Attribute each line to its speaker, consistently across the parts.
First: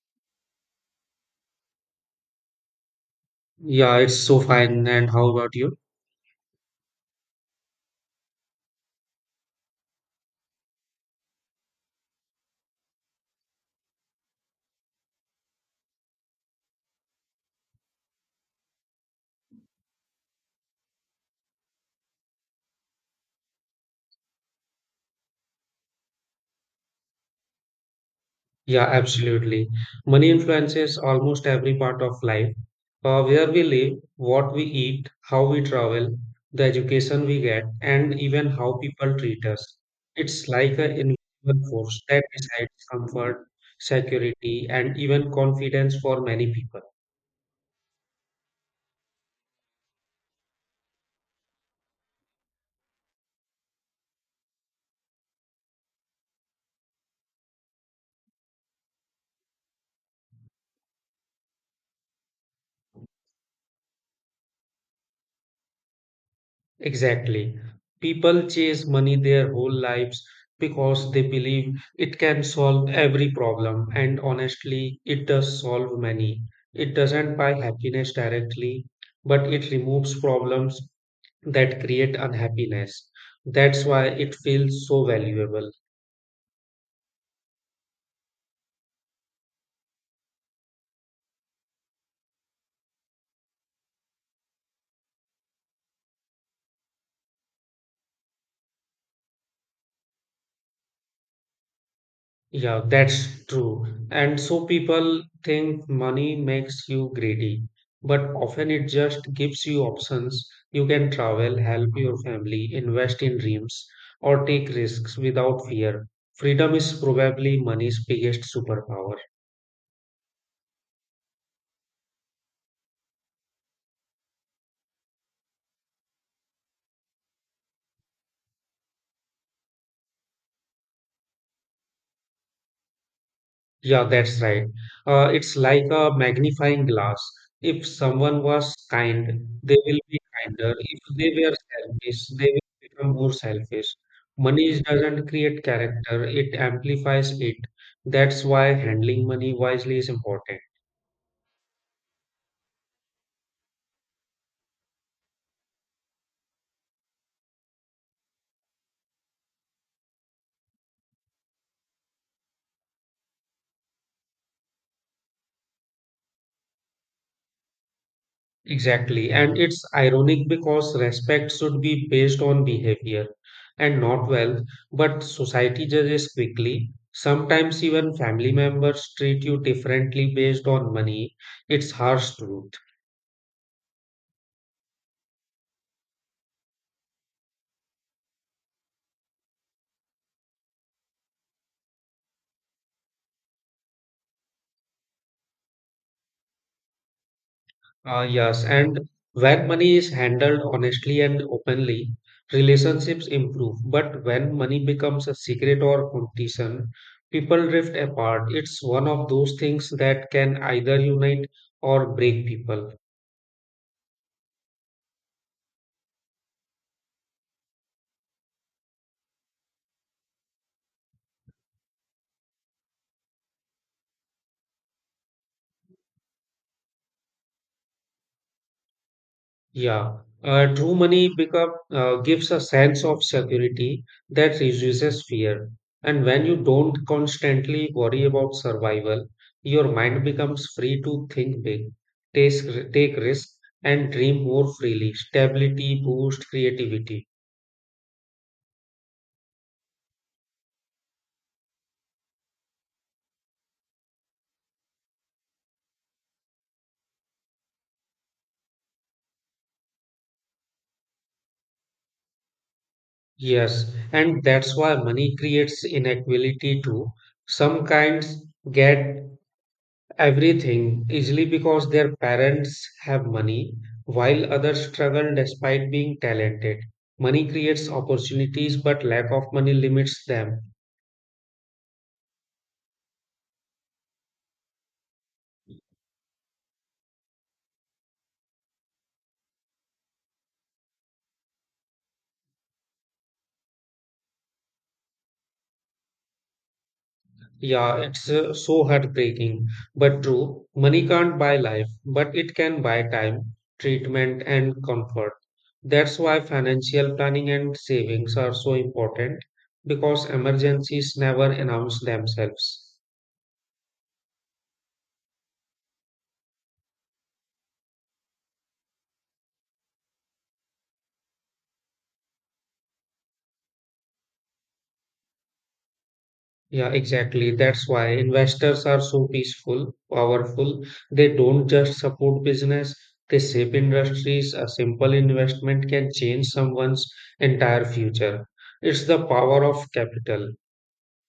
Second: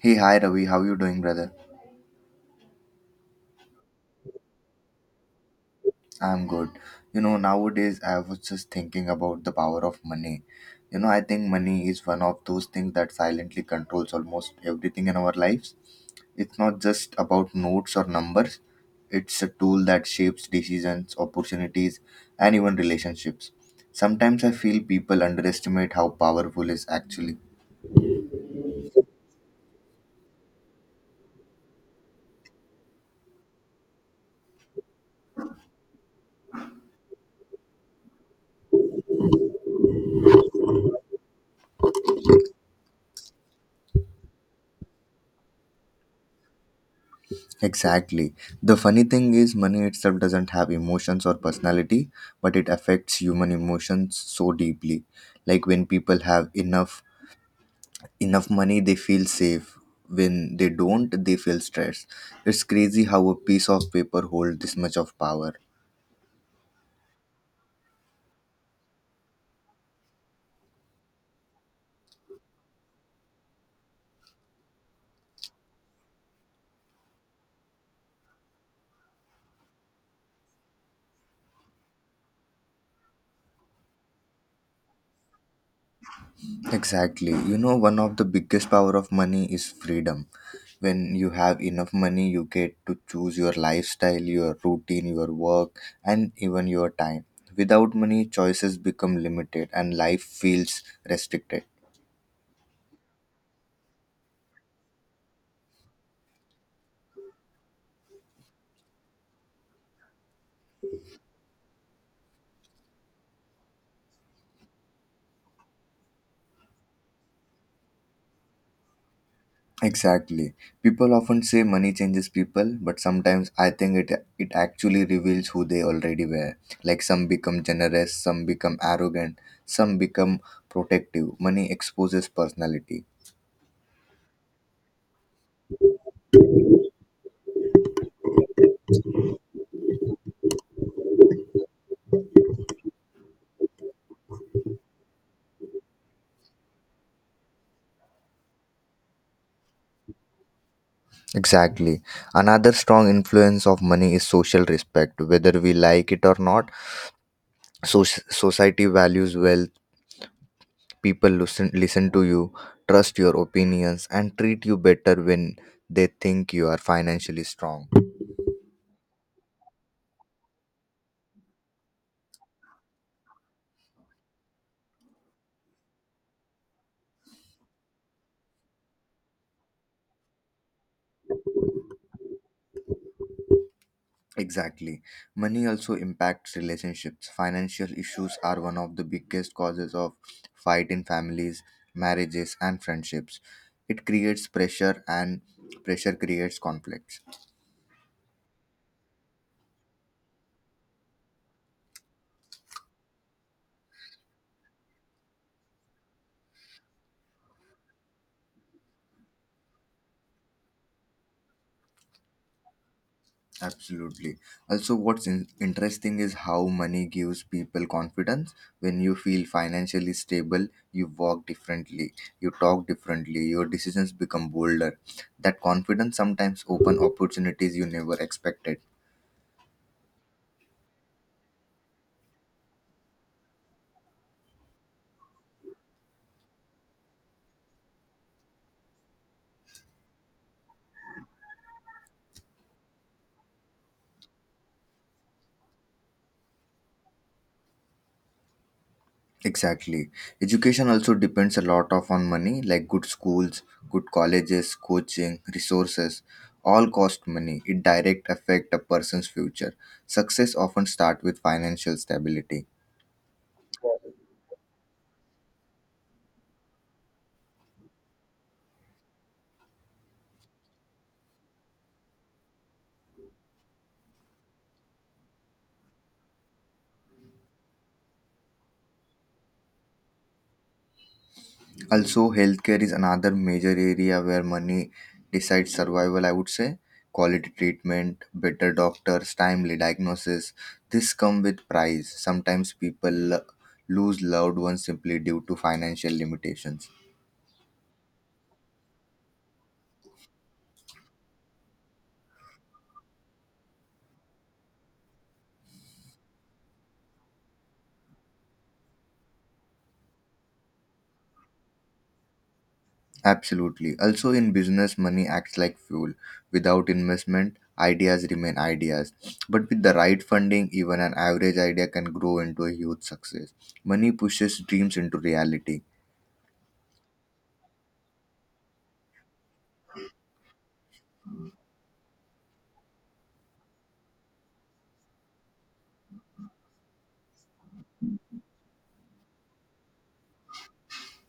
Speaker 1: Hey, hi Ravi, how you doing, brother?
Speaker 2: Yeah, it's so fine. And how about you?
Speaker 1: I'm good. You know, nowadays I was just thinking about the power of money. You know, I think money is one of those things that silently controls almost everything in our lives. It's not just about notes or numbers. It's a tool that shapes decisions, opportunities, and even relationships. Sometimes I feel people underestimate how powerful it is actually.
Speaker 2: Yeah, absolutely. Money influences almost every part of life. Where we live, what we eat, how we travel, the education we get, and even how people treat us. It's like an invisible force that decides comfort, security, and even confidence for many people.
Speaker 1: Exactly. The funny thing is, money itself doesn't have emotions or personality, but it affects human emotions so deeply. Like when people have enough money, they feel safe. When they don't, they feel stressed. It's crazy how a piece of paper holds this much of power.
Speaker 2: Exactly. People chase money their whole lives because they believe it can solve every problem, and honestly, it does solve many. It doesn't buy happiness directly, but it removes problems that create unhappiness. That's why it feels so valuable.
Speaker 1: Exactly. You know, one of the biggest power of money is freedom. When you have enough money, you get to choose your lifestyle, your routine, your work, and even your time. Without money, choices become limited and life feels restricted.
Speaker 2: Yeah, that's true. And so people think money makes you greedy, but often it just gives you options. You can travel, help your family, invest in dreams, or take risks without fear. Freedom is probably money's biggest superpower.
Speaker 1: Exactly. People often say money changes people, but sometimes I think it actually reveals who they already were. Like some become generous, some become arrogant, some become protective. Money exposes personality.
Speaker 2: Yeah, that's right. It's like a magnifying glass. If someone was kind, they will be kinder. If they were selfish, they will become more selfish. Money doesn't create character, it amplifies it. That's why handling money wisely is important.
Speaker 1: Exactly. Another strong influence of money is social respect. Whether we like it or not, society values wealth. People listen to you, trust your opinions, and treat you better when they think you are financially strong.
Speaker 2: Exactly. And it's ironic because respect should be based on behavior and not wealth, but society judges quickly. Sometimes even family members treat you differently based on money. It's harsh truth.
Speaker 1: Exactly. Money also impacts relationships. Financial issues are one of the biggest causes of fight in families, marriages, and friendships. It creates pressure, and pressure creates conflicts.
Speaker 2: Yes, and when money is handled honestly and openly, relationships improve. But when money becomes a secret or competition, people drift apart. It's one of those things that can either unite or break people.
Speaker 1: Absolutely. Also, what's interesting is how money gives people confidence. When you feel financially stable, you walk differently, you talk differently, your decisions become bolder. That confidence sometimes open opportunities you never expected.
Speaker 2: Yeah, true money become gives a sense of security that reduces fear. And when you don't constantly worry about survival, your mind becomes free to think big, take risks, and dream more freely. Stability boosts creativity.
Speaker 1: Exactly. Education also depends a lot of on money, like good schools, good colleges, coaching, resources. All cost money. It direct affect a person's future. Success often start with financial stability.
Speaker 2: Yes, and that's why money creates inequality too. Some kinds get everything easily because their parents have money, while others struggle despite being talented. Money creates opportunities, but lack of money limits them.
Speaker 1: Also, healthcare is another major area where money decides survival, I would say. Quality treatment, better doctors, timely diagnosis. This come with price. Sometimes people lose loved ones simply due to financial limitations.
Speaker 2: Yeah, it's so heartbreaking, but true. Money can't buy life, but it can buy time, treatment, and comfort. That's why financial planning and savings are so important because emergencies never announce themselves.
Speaker 1: Absolutely. Also, in business, money acts like fuel. Without investment, ideas remain ideas. But with the right funding, even an average idea can grow into a huge success. Money pushes dreams into reality.
Speaker 2: Yeah, exactly. That's why investors are so peaceful, powerful. They don't just support business, they shape industries. A simple investment can change someone's entire future. It's the power of capital.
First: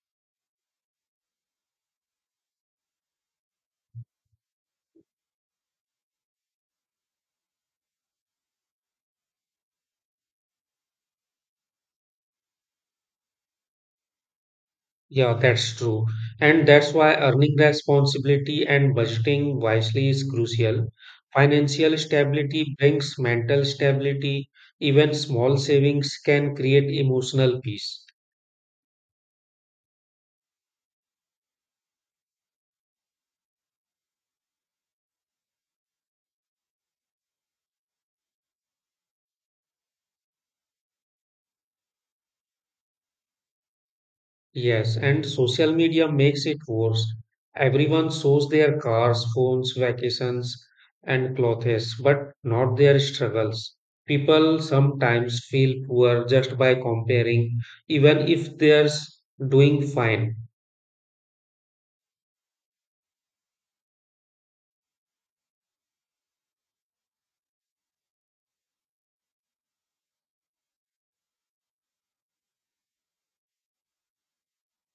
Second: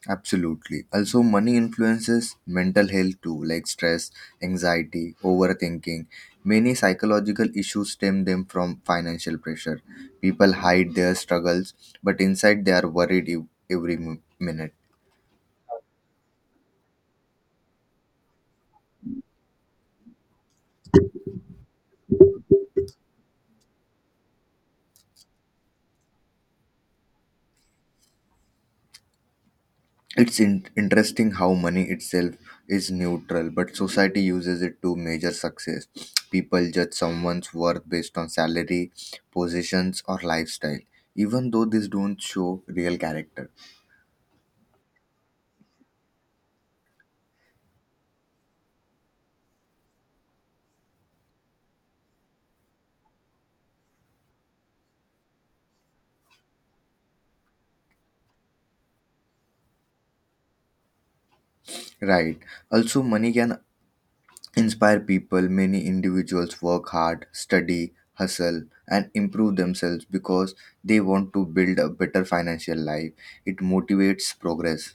Speaker 1: Absolutely. Also, money influences mental health too, like stress, anxiety, overthinking. Many psychological issues stem them from financial pressure. People hide their struggles, but inside they are worried every minute.
Speaker 2: Yeah, that's true. And that's why earning responsibility and budgeting wisely is crucial. Financial stability brings mental stability. Even small savings can create emotional peace.
Speaker 1: It's interesting how money itself is neutral, but society uses it to measure success. People judge someone's worth based on salary, positions, or lifestyle, even though these don't show real character.
Speaker 2: Yes, and social media makes it worse. Everyone shows their cars, phones, vacations, and clothes, but not their struggles. People sometimes feel poor just by comparing, even if doing fine.
Speaker 1: Right. Also, money can inspire people. Many individuals work hard, study, hustle, and improve themselves because they want to build a better financial life. It motivates progress.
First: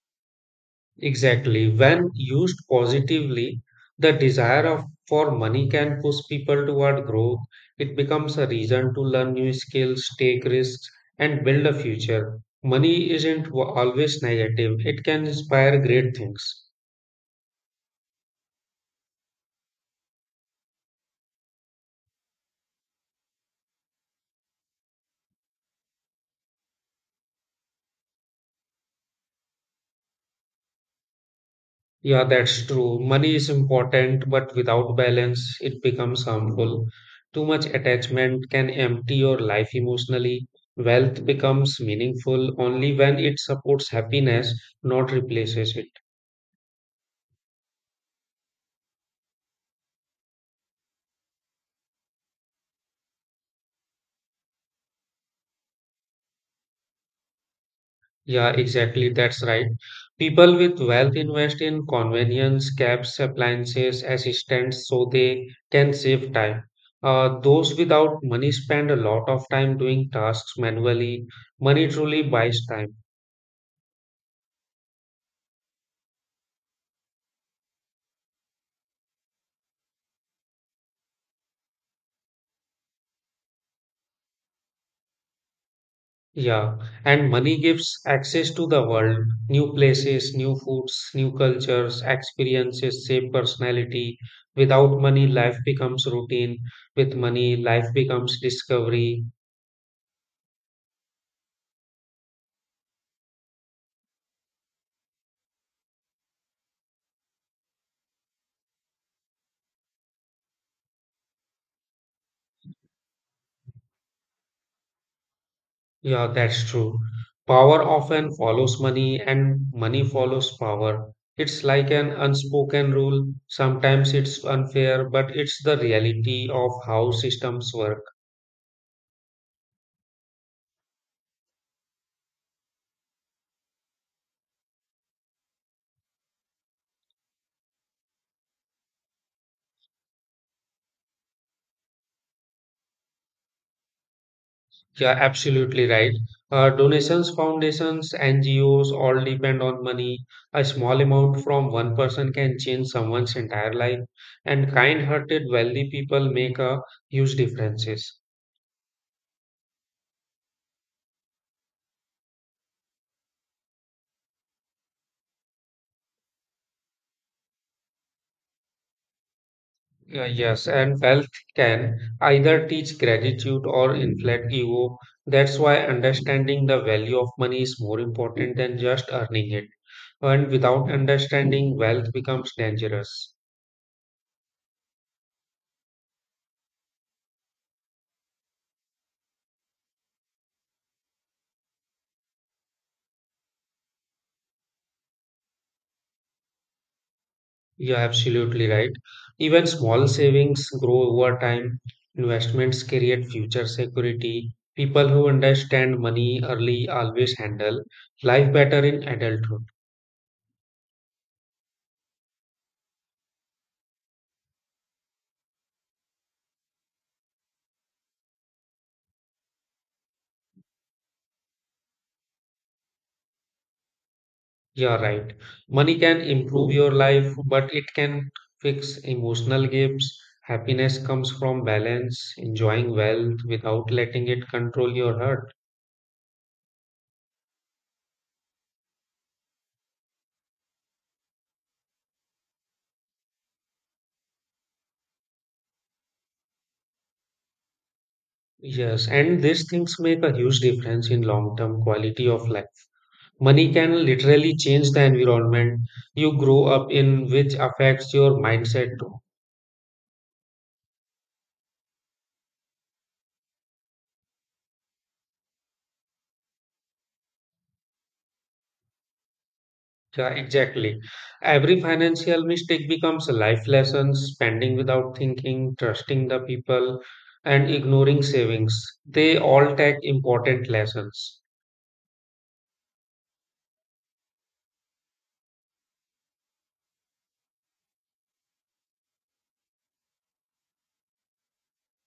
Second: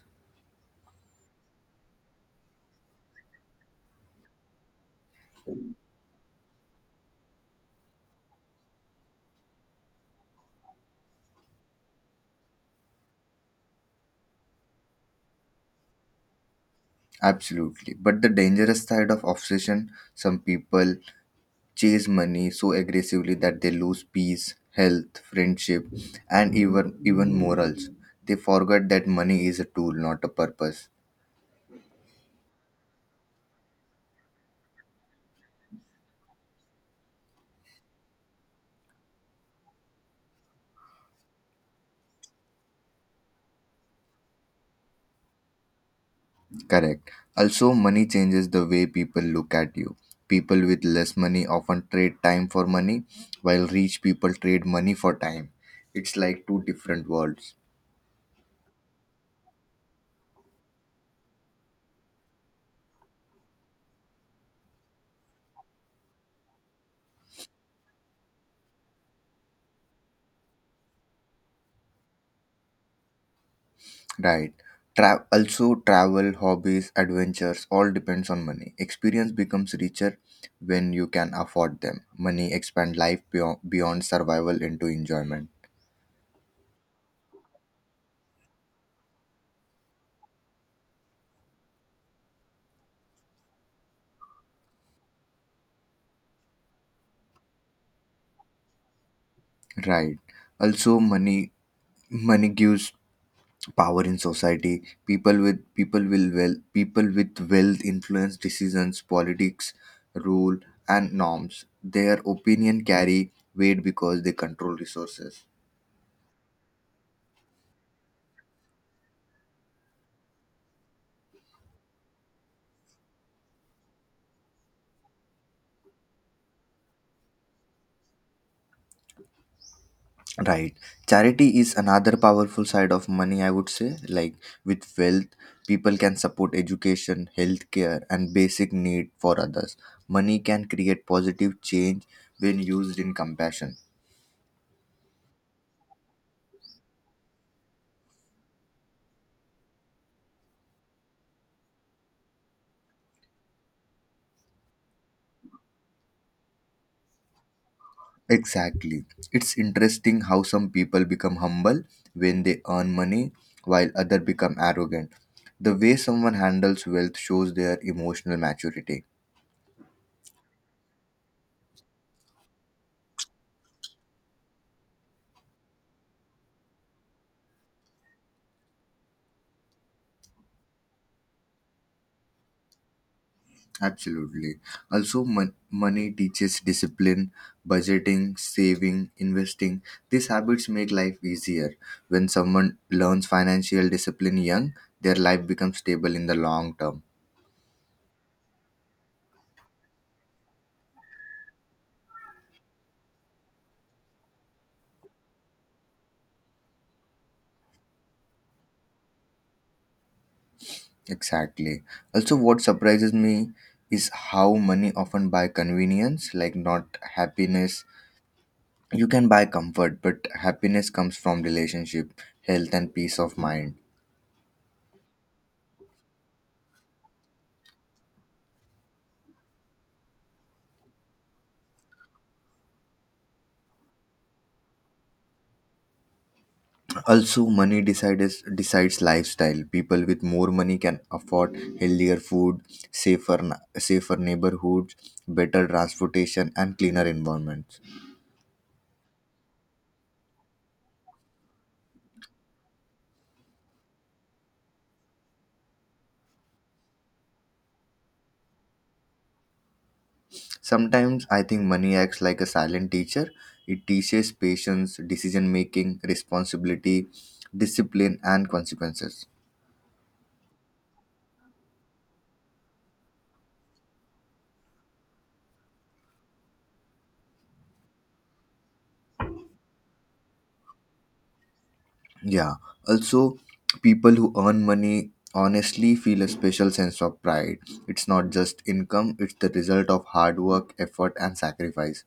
Speaker 2: Exactly. When used positively, the for money can push people toward growth. It becomes a reason to learn new skills, take risks, and build a future. Money isn't always negative, it can inspire great things.
Speaker 1: Absolutely. But the dangerous side of obsession some people chase money so aggressively that they lose peace, health, friendship, and even morals. They forget that money is a tool, not a purpose.
Speaker 2: Yeah, that's true. Money is important, but without balance, it becomes harmful. Too much attachment can empty your life emotionally. Wealth becomes meaningful only when it supports happiness, not replaces it.
Speaker 1: Correct. Also, money changes the way people look at you. People with less money often trade time for money, while rich people trade money for time. It's like two different worlds.
Speaker 2: Yeah, exactly. That's right. People with wealth invest in convenience, cabs, appliances, assistants, so they can save time. Those without money spend a lot of time doing tasks manually. Money truly buys time.
Speaker 1: Right. Also, travel, hobbies, adventures all depends on money. Experience becomes richer when you can afford them. Money expand life beyond survival into enjoyment.
Speaker 2: Yeah, and money gives access to the world, new places, new foods, new cultures, experiences, shape personality. Without money, life becomes routine. With money, life becomes discovery.
Speaker 1: Right. Also, money gives power in society, people with people will well people with wealth influence decisions, politics, rule, and norms, their opinion carry weight because they control resources.
Speaker 2: Yeah, that's true. Power often follows money, and money follows power. It's like an unspoken rule. Sometimes it's unfair, but it's the reality of how systems work.
Speaker 1: Right, charity is another powerful side of money, I would say, like with wealth people can support education, healthcare, and basic need for others. Money can create positive change when used in compassion.
Speaker 2: Yeah, absolutely right. Donations, foundations, NGOs all depend on money. A small amount from one person can change someone's entire life, and kind-hearted, wealthy people make a huge differences.
Speaker 1: Exactly. It's interesting how some people become humble when they earn money while others become arrogant. The way someone handles wealth shows their emotional maturity.
Speaker 2: Yes, and wealth can either teach gratitude or inflate ego. That's why understanding the value of money is more important than just earning it. And without understanding, wealth becomes dangerous.
Speaker 1: Absolutely. Also, money teaches discipline, budgeting, saving, investing. These habits make life easier. When someone learns financial discipline young, their life becomes stable in the long term.
Speaker 2: You're absolutely right. Even small savings grow over time. Investments create future security. People who understand money early always handle life better in adulthood.
Speaker 1: Exactly. Also, what surprises me is how money often buy convenience, like not happiness. You can buy comfort, but happiness comes from relationship, health, and peace of mind.
Speaker 2: You're right. Money can improve your life, but it can fix emotional gaps. Happiness comes from balance, enjoying wealth without letting it control your heart.
Speaker 1: Also, money decides lifestyle. People with more money can afford healthier food, safer safer neighborhoods, better transportation, and cleaner environments.
Speaker 2: Yes, and these things make a huge difference in long-term quality of life. Money can literally change the environment you grow up in, which affects your mindset too.
Speaker 1: Sometimes I think money acts like a silent teacher. It teaches patience, decision making, responsibility, discipline, and consequences.
Speaker 2: Yeah, exactly. Every financial mistake becomes a life lesson, spending without thinking, trusting the people, and ignoring savings. They all take important lessons.
Speaker 1: Yeah. Also, people who earn money honestly feel a special sense of pride. It's not just income, it's the result of hard work, effort, and sacrifice.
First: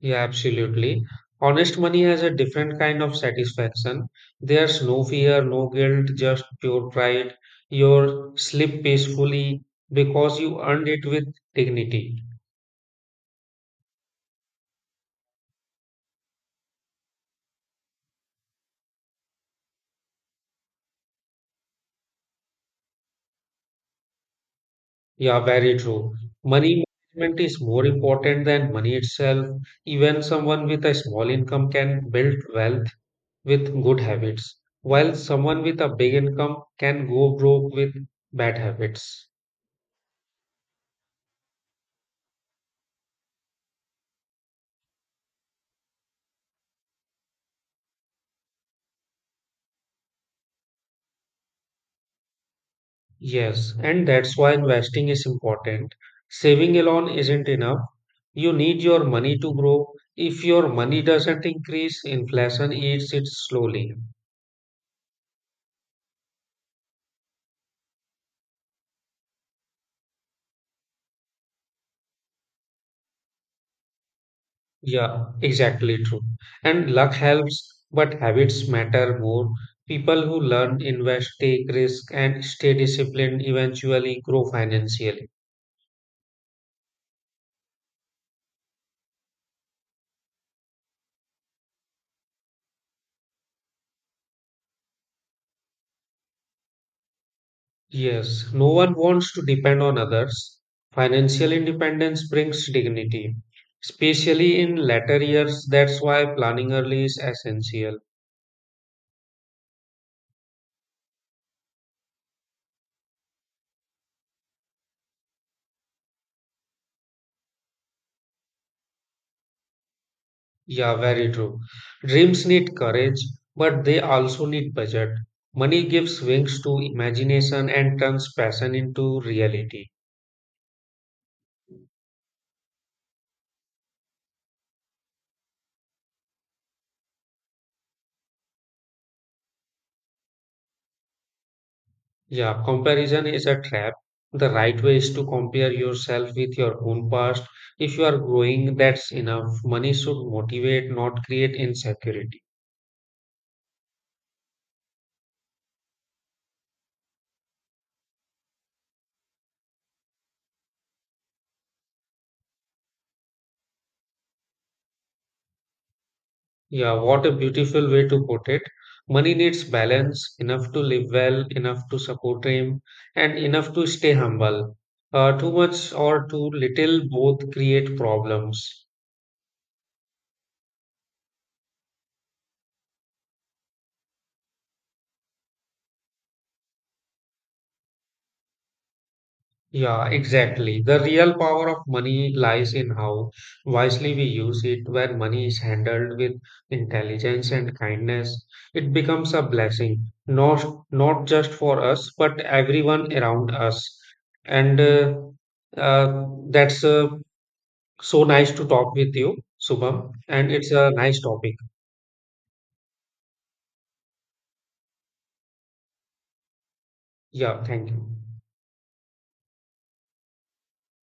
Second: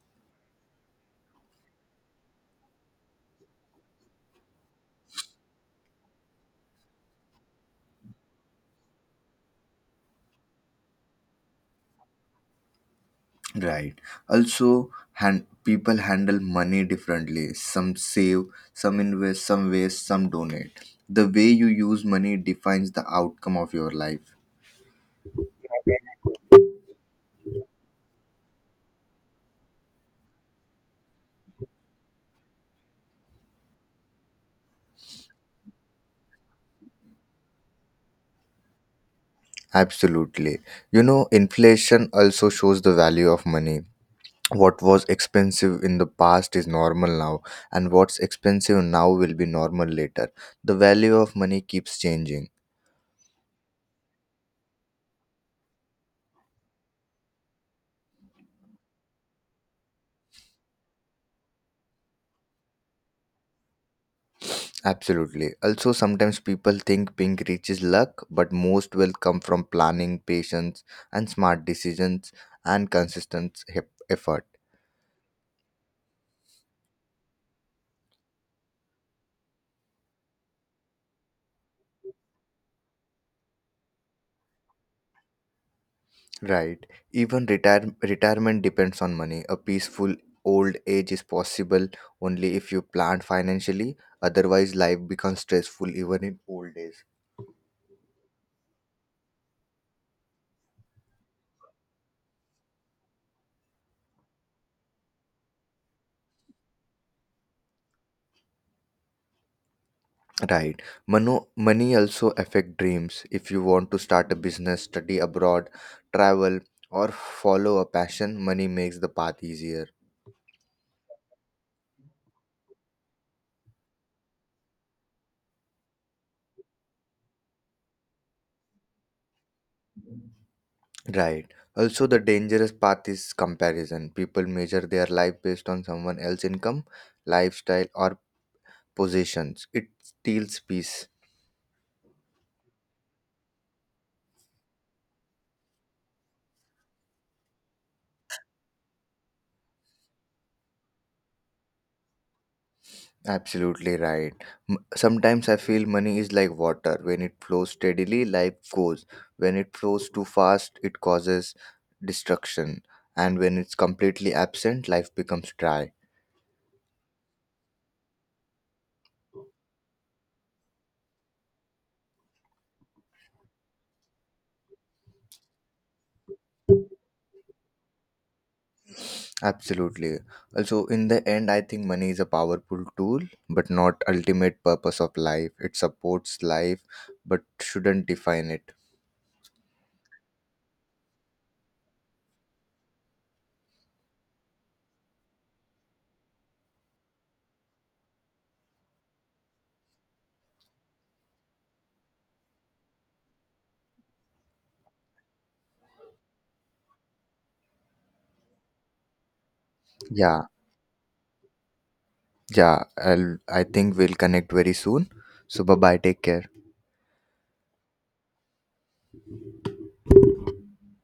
Speaker 2: Yeah, absolutely. Honest money has a different kind of satisfaction. There's no fear, no guilt, just pure pride. You sleep peacefully because you earned it with dignity.
Speaker 1: Right. Also, people handle money differently. Some save, some invest, some waste, some donate. The way you use money defines the outcome of your life.
Speaker 2: Yeah, very true. Money management is more important than money itself. Even someone with a small income can build wealth with good habits, while someone with a big income can go broke with bad habits.
Speaker 1: Absolutely. You know, inflation also shows the value of money. What was expensive in the past is normal now, and what's expensive now will be normal later. The value of money keeps changing.
Speaker 2: Yes, and that's why investing is important. Saving alone isn't enough. You need your money to grow. If your money doesn't increase, inflation eats it slowly.
Speaker 1: Absolutely. Also, sometimes people think being rich is luck, but most wealth come from planning, patience, and smart decisions and consistent effort.
Speaker 2: Yeah, exactly true. And luck helps, but habits matter more. People who learn, invest, take risk, and stay disciplined eventually grow financially.
Speaker 1: Right. Even retirement depends on money. A peaceful old age is possible only if you plan financially. Otherwise, life becomes stressful even in old age.
Speaker 2: Yes, no one wants to depend on others. Financial independence brings dignity, especially in later years. That's why planning early is essential.
Speaker 1: Right. Money also affect dreams. If you want to start a business, study abroad, travel, or follow a passion, money makes the path easier.
Speaker 2: Yeah, very true. Dreams need courage, but they also need budget. Money gives wings to imagination and turns passion into reality.
Speaker 1: Right. Also, the dangerous path is comparison. People measure their life based on someone else's income, lifestyle, or possessions. It steals peace.
Speaker 2: Yeah, comparison is a trap. The right way is to compare yourself with your own past. If you are growing, that's enough. Money should motivate, not create insecurity.
Speaker 1: Absolutely right. Sometimes I feel money is like water. When it flows steadily, life goes. When it flows too fast, it causes destruction. And when it's completely absent, life becomes dry.
Speaker 2: Yeah, what a beautiful way to put it. Money needs balance, enough to live well, enough to support him, and enough to stay humble. Too much or too little both create problems.
Speaker 1: Absolutely. Also, in the end, I think money is a powerful tool, but not ultimate purpose of life. It supports life, but shouldn't define it.
Speaker 2: Yeah, exactly. The real power of money lies in how wisely we use it. When money is handled with intelligence and kindness, it becomes a blessing, not just for us, but everyone around us. And that's so nice to talk with you, Subham,
Speaker 1: Yeah,
Speaker 2: and it's a nice topic.
Speaker 1: yeah. I think we'll connect very soon. So bye bye. Take care.
Speaker 2: Yeah, thank you.